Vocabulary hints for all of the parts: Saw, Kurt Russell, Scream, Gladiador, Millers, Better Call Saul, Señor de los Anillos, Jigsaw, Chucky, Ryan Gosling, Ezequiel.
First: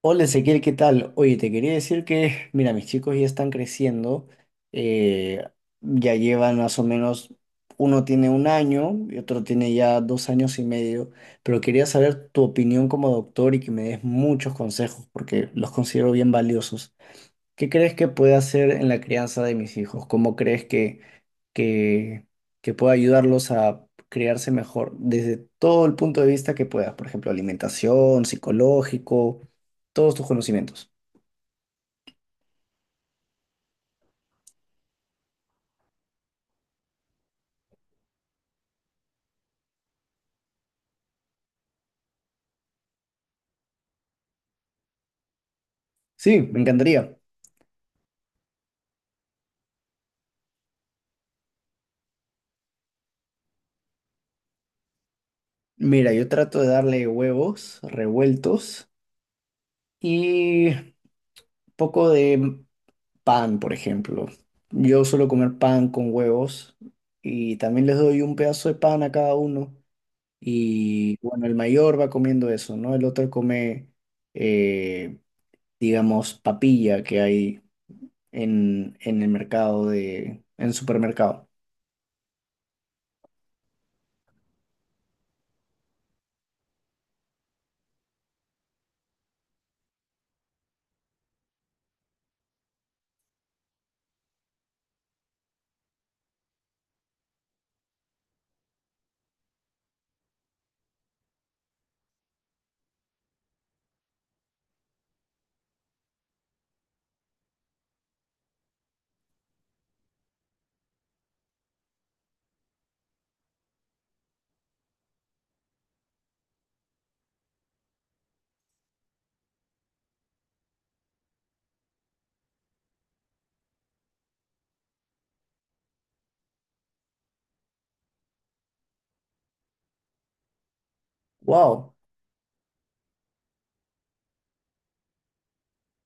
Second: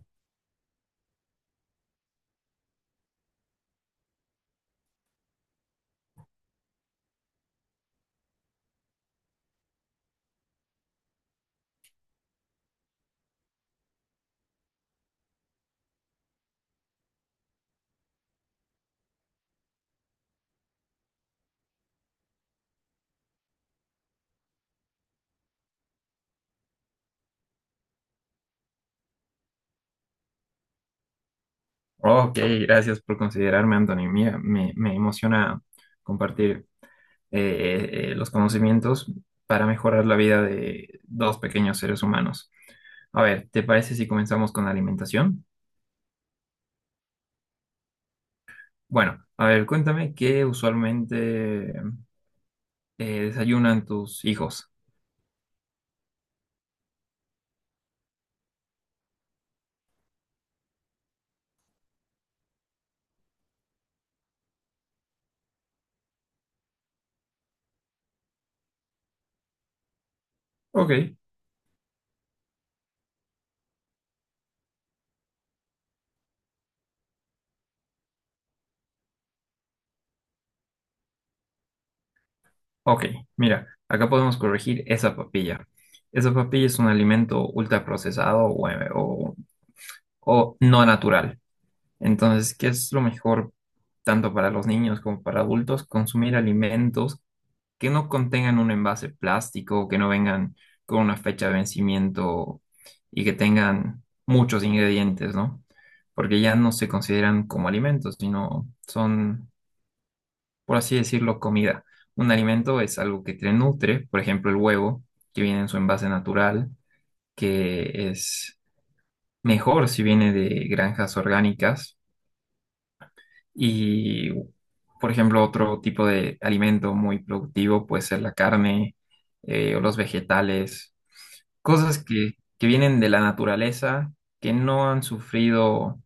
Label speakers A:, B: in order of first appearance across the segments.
A: Hola Ezequiel, ¿qué tal? Oye, te quería decir que, mira, mis chicos ya están creciendo, eh, ya llevan más o menos, uno tiene 1 año y otro tiene ya 2 años y medio, pero quería saber tu opinión como doctor y que me des muchos consejos porque los considero bien valiosos. ¿Qué crees que puede hacer en la crianza de mis hijos? ¿Cómo crees que que, que pueda ayudarlos a crearse mejor desde todo el punto de vista que puedas, por ejemplo, alimentación, psicológico, todos tus conocimientos.
B: Ok, gracias por considerarme, Anthony. Mira, me emociona compartir los conocimientos para mejorar la vida de dos pequeños seres humanos. A ver, ¿te parece si comenzamos con la alimentación?
A: Sí, me encantaría.
B: Bueno, a ver, cuéntame qué usualmente desayunan tus hijos.
A: Mira, yo trato de darle huevos revueltos y poco de pan, por ejemplo. Yo suelo comer pan con huevos y también les doy un pedazo de pan a cada uno.
B: Ok,
A: Y bueno, el mayor va comiendo eso, ¿no? El otro come eh, digamos, papilla que hay en el mercado de, en supermercado.
B: ok, mira, acá podemos corregir esa papilla. Esa papilla es un alimento ultraprocesado o o no natural. Entonces, ¿qué es lo mejor tanto para los niños como para adultos? Consumir alimentos que no contengan un envase plástico, que no vengan con una fecha de vencimiento y que tengan muchos ingredientes, ¿no? Porque ya no se consideran como alimentos, sino son, por así decirlo, comida. Un alimento es algo que te nutre, por ejemplo, el huevo, que viene en su envase natural, que es mejor si viene de granjas orgánicas. Y, por ejemplo, otro tipo de alimento muy productivo puede ser la carne o los vegetales,
A: Wow,
B: cosas que vienen de la naturaleza, que no han sufrido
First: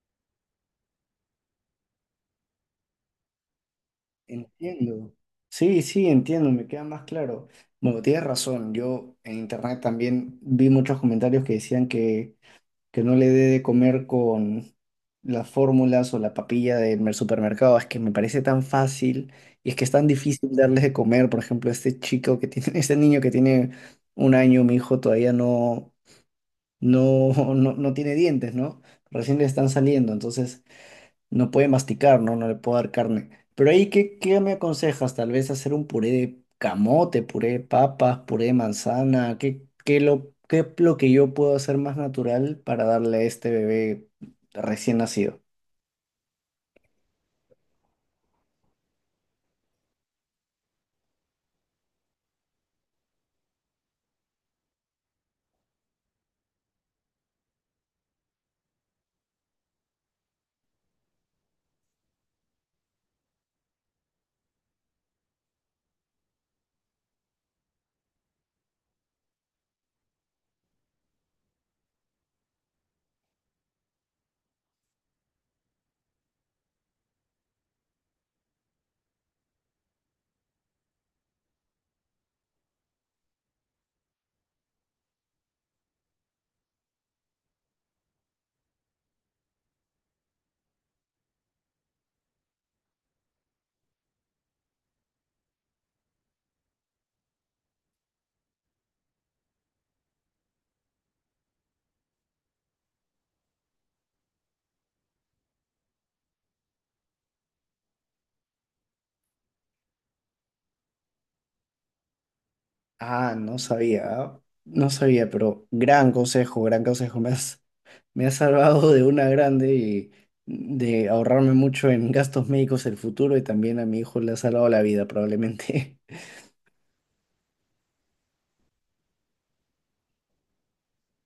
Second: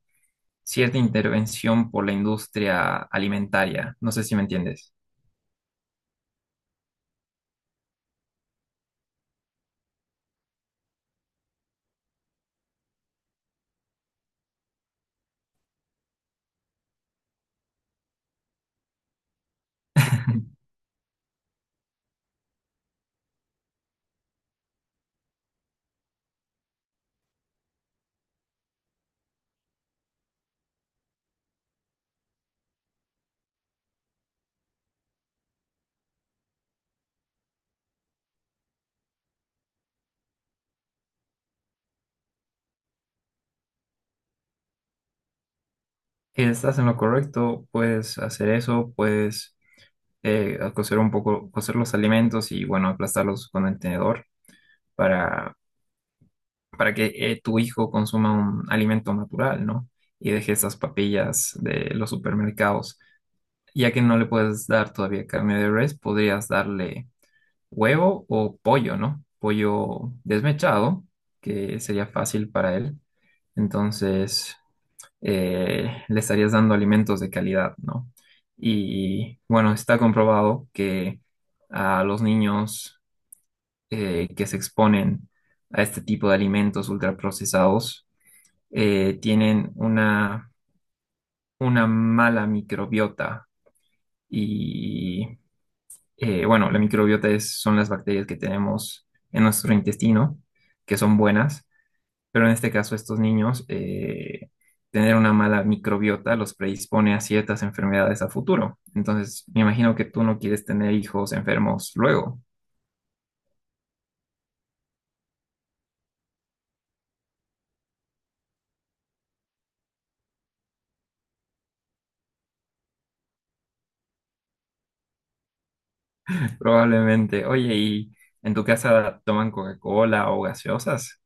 B: cierta intervención por la industria alimentaria. No sé si me entiendes.
A: entiendo. Sí, sí, entiendo, me queda más claro. Bueno, tienes razón, yo en internet también vi muchos comentarios que decían que no le dé de comer con las fórmulas o la papilla del mer- supermercado, es que me parece tan fácil y es que es tan difícil darles de comer, por ejemplo, este chico que tiene, este niño que tiene 1 año, mi hijo todavía no no, no, no tiene dientes, ¿no? Recién le están saliendo, entonces no puede masticar, ¿no? No le puedo dar carne. Pero ahí, ¿qué me aconsejas? Tal vez hacer un puré de camote, puré de papas, puré de manzana. ¿Qué es lo que yo puedo hacer más natural para darle a este bebé recién nacido?
B: Estás en lo correcto, puedes hacer eso, puedes cocer un poco, cocer los alimentos y, bueno, aplastarlos con el tenedor para para que tu hijo consuma un alimento natural, ¿no? Y deje esas papillas de los supermercados. Ya que no le puedes dar todavía carne de res, podrías darle huevo o pollo, ¿no? Pollo desmechado, que sería fácil para él. Entonces, le estarías dando alimentos de calidad, ¿no? Y bueno, está comprobado que a los niños que se exponen a este tipo de alimentos ultraprocesados, tienen una mala microbiota y bueno, la microbiota son las bacterias que tenemos en nuestro intestino, que son buenas, pero en este caso estos niños, tener una mala microbiota los predispone a ciertas enfermedades a futuro. Entonces, me imagino que tú no quieres tener hijos enfermos luego,
A: Ah, no sabía, pero gran consejo, gran consejo. más Me ha salvado de una grande y de ahorrarme mucho en gastos médicos el futuro y también a mi hijo le ha salvado la vida probablemente.
B: probablemente. Oye, ¿y en tu casa toman Coca-Cola o gaseosas?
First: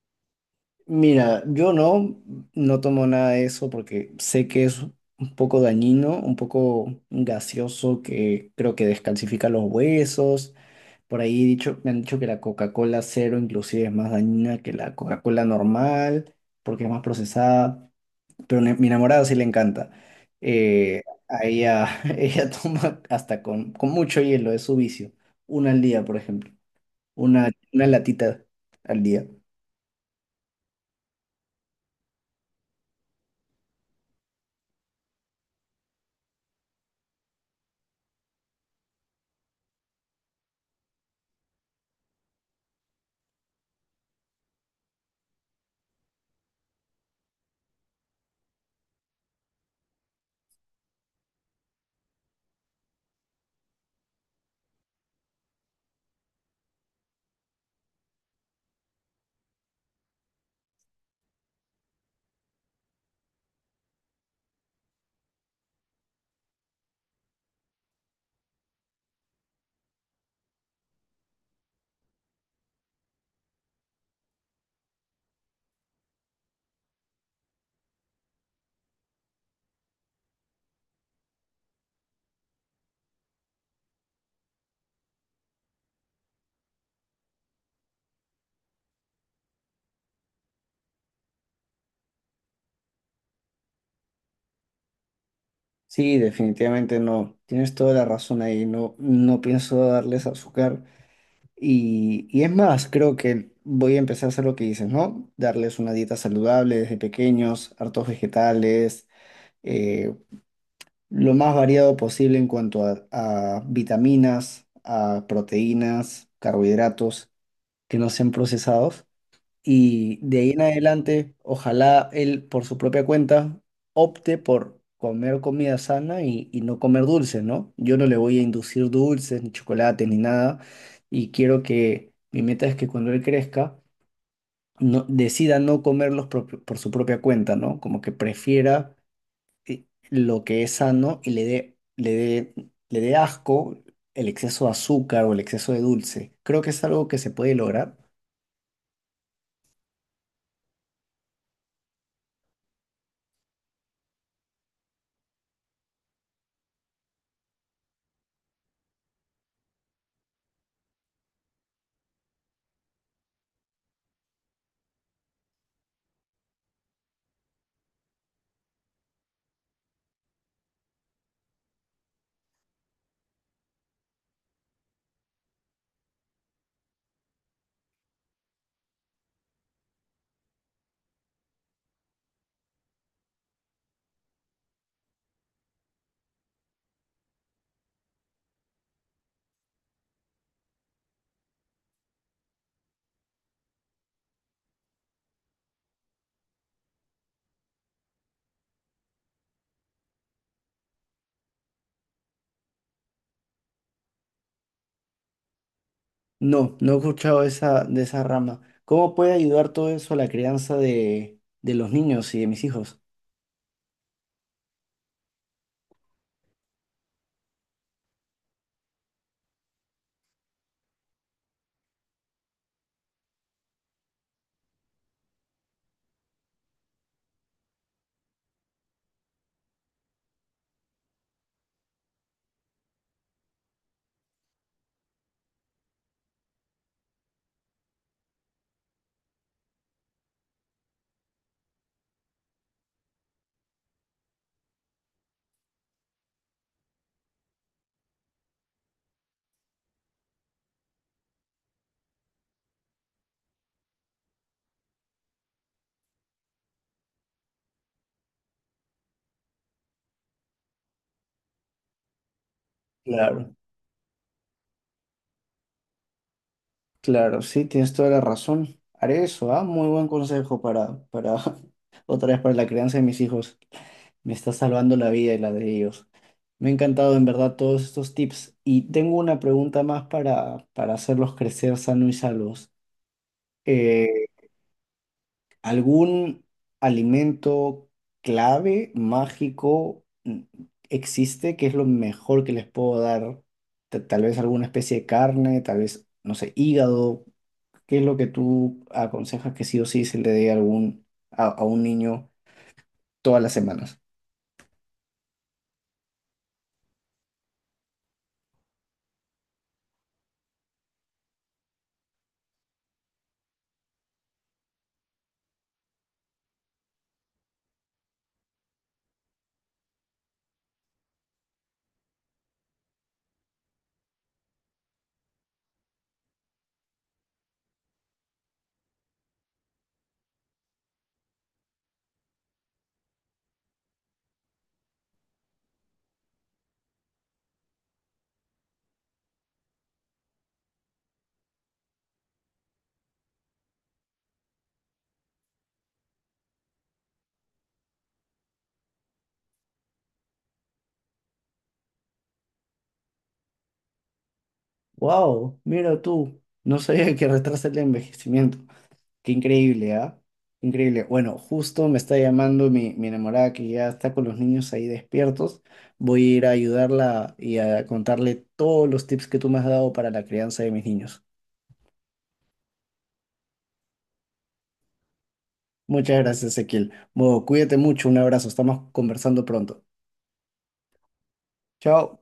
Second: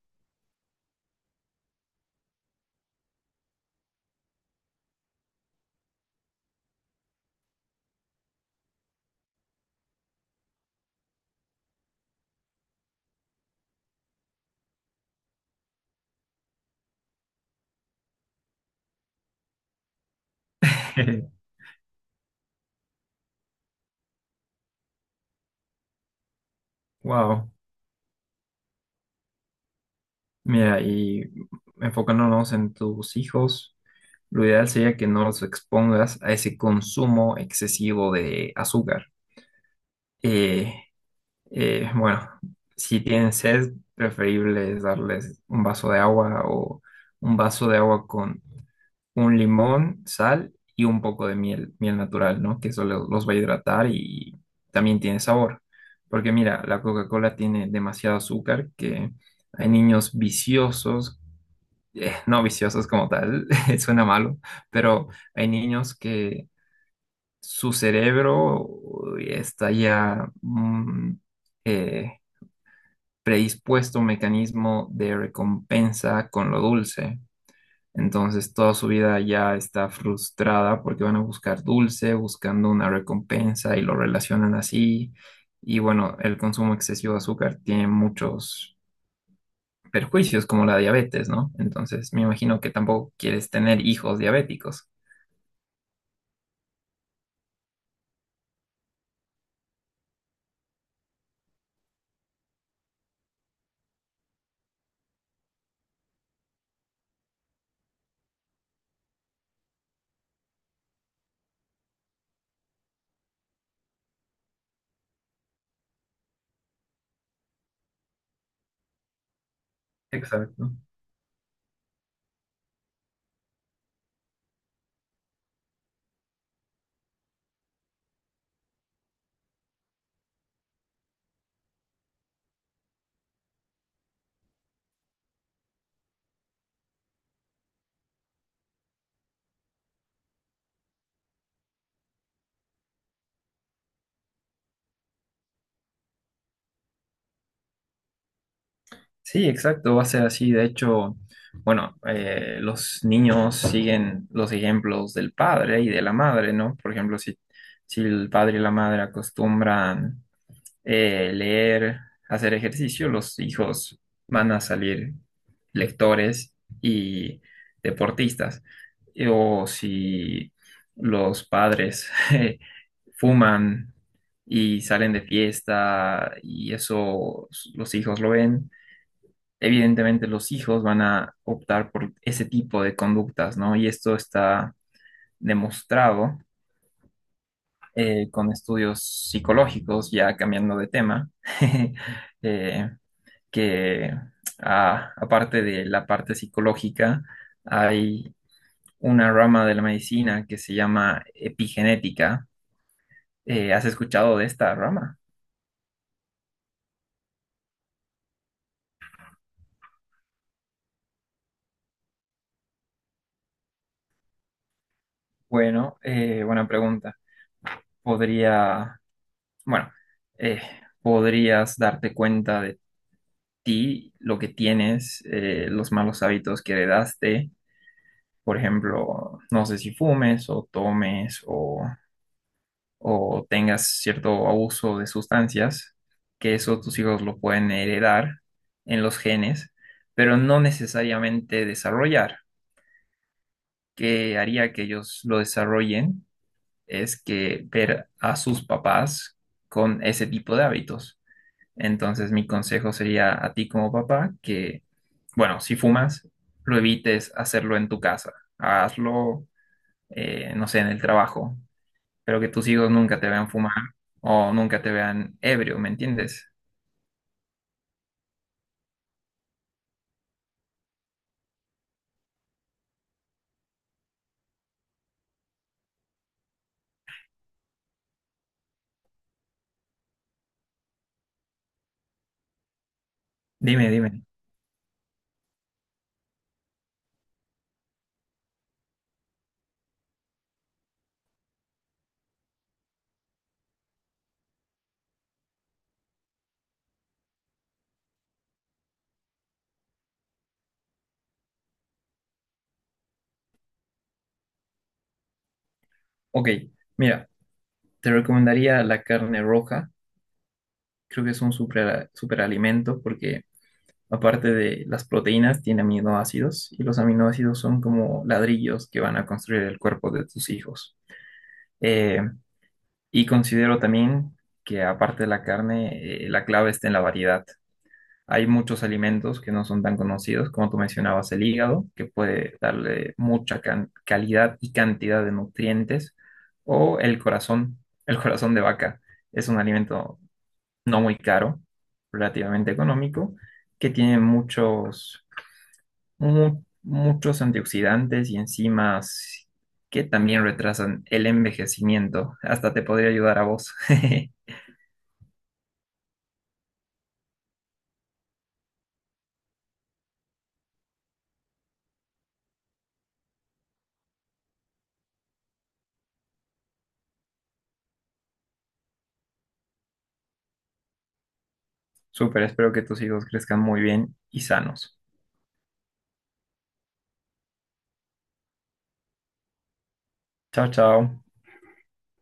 A: Mira, yo no, no tomo nada de eso porque sé que es un poco dañino, un poco gaseoso que creo que descalcifica los huesos. Por ahí dicho, me han dicho que la Coca-Cola cero inclusive es más dañina que la Coca-Cola normal porque es más procesada. Pero ne- mi enamorada sí le encanta. Eh, a ella, ella toma hasta con mucho hielo, es su vicio. Una al día, por ejemplo.
B: Wow.
A: Una latita al día.
B: Mira, y enfocándonos en tus hijos, lo ideal sería que no los expongas a ese consumo excesivo de azúcar. Eh, bueno, si tienen sed, preferible es darles un vaso de agua o un vaso de agua con un limón, sal y un poco de miel, miel natural, ¿no? Que eso los va a hidratar y también tiene sabor. Porque mira, la Coca-Cola tiene demasiado azúcar que hay niños viciosos, no viciosos como tal, suena malo, pero hay niños que su cerebro uy, está ya eh, predispuesto a un mecanismo de recompensa con lo dulce. Entonces toda su vida ya está frustrada porque van a buscar dulce, buscando una recompensa y lo relacionan así. Y bueno, el consumo excesivo de azúcar tiene muchos perjuicios como la diabetes, ¿no? Entonces, me imagino que tampoco quieres tener hijos diabéticos.
A: Sí, definitivamente no. Tienes toda la razón ahí. No, no pienso darles azúcar. Y es más, creo que voy a empezar a hacer lo que dices, ¿no? Darles una dieta saludable desde pequeños, hartos vegetales, eh, lo más variado posible en cuanto a vitaminas, a proteínas, carbohidratos que no sean procesados. Y de ahí en
B: Exacto.
A: adelante, ojalá él por su propia cuenta opte por comer comida sana y no comer dulces, ¿no? Yo no le voy a inducir dulces, ni chocolates, ni nada. Y quiero que mi meta es que cuando él crezca, no, decida no comerlos por su propia cuenta, ¿no? Como que prefiera lo que es sano y le dé asco el exceso de azúcar o el exceso de dulce. Creo que es algo que se puede lograr.
B: Sí, exacto, va a ser así. De hecho, bueno, los niños siguen los ejemplos del padre y de la madre, ¿no? Por ejemplo, si el padre y la madre acostumbran leer, hacer ejercicio, los hijos van a salir lectores y deportistas. O si los padres fuman y salen de fiesta y eso los hijos lo ven, evidentemente los hijos van a optar por ese tipo de conductas, ¿no? Y esto está demostrado con estudios psicológicos, ya cambiando de tema. eh, que aparte de la parte psicológica, hay una rama de la medicina que se llama epigenética. ¿Has escuchado de esta rama?
A: No, no he escuchado de esa rama. ¿Cómo puede ayudar todo eso a la crianza de los niños y de mis hijos?
B: Bueno, buena pregunta. Podría, bueno, eh, podrías darte cuenta de ti, lo que tienes, los malos hábitos que heredaste. Por ejemplo, no sé si fumes o tomes o tengas cierto abuso de sustancias, que eso tus hijos lo pueden heredar en los genes, pero no necesariamente desarrollar. Que haría que ellos lo desarrollen es que ver a sus papás con ese tipo de hábitos. Entonces, mi consejo sería a ti como papá que, bueno, si fumas, lo evites hacerlo en tu casa, hazlo, no sé, en el trabajo, pero que tus hijos nunca te vean
A: Claro,
B: fumar o nunca te vean ebrio, ¿me entiendes?
A: claro, sí, tienes toda la razón. Haré eso, ¿ah? Muy buen consejo para otra vez para la crianza de mis hijos. Me está salvando la vida y la de ellos. Me ha encantado en verdad todos estos tips. Y tengo una pregunta más para hacerlos crecer sanos y salvos.
B: Dime,
A: Eh,
B: dime.
A: ¿Algún alimento clave, mágico, existe que es lo mejor que les puedo dar? Ta- Tal vez alguna especie de carne, tal vez, no sé, hígado. ¿Qué es lo que tú aconsejas que sí o sí se le dé a algún, a un niño todas las semanas?
B: Ok, mira, te recomendaría la carne roja. Creo que es un super, superalimento porque aparte de las proteínas, tiene aminoácidos y los aminoácidos son como ladrillos que van a construir el cuerpo de tus hijos. Eh, y considero también que aparte de la carne, la clave está en la variedad. Hay muchos alimentos que no son tan conocidos, como tú mencionabas, el hígado, que puede darle mucha calidad y cantidad de nutrientes, o el corazón, el corazón de vaca. Es un alimento no muy caro, relativamente económico, que tiene muchos, muchos antioxidantes y enzimas que también retrasan el envejecimiento. Hasta te podría ayudar a vos.
A: Wow, mira tú, no sabía que retrasa el envejecimiento. Qué increíble, ¿ah? Increíble. Bueno, justo me está llamando mi enamorada que ya está con los niños ahí despiertos. Voy a ir a ayudarla y a contarle todos los tips que tú me has dado para la crianza de mis niños.
B: Súper, espero que tus hijos crezcan muy bien y sanos.
A: Muchas gracias, Ezequiel. Bueno, cuídate mucho, un abrazo, estamos conversando pronto.
B: Chao, chao.
A: Chao.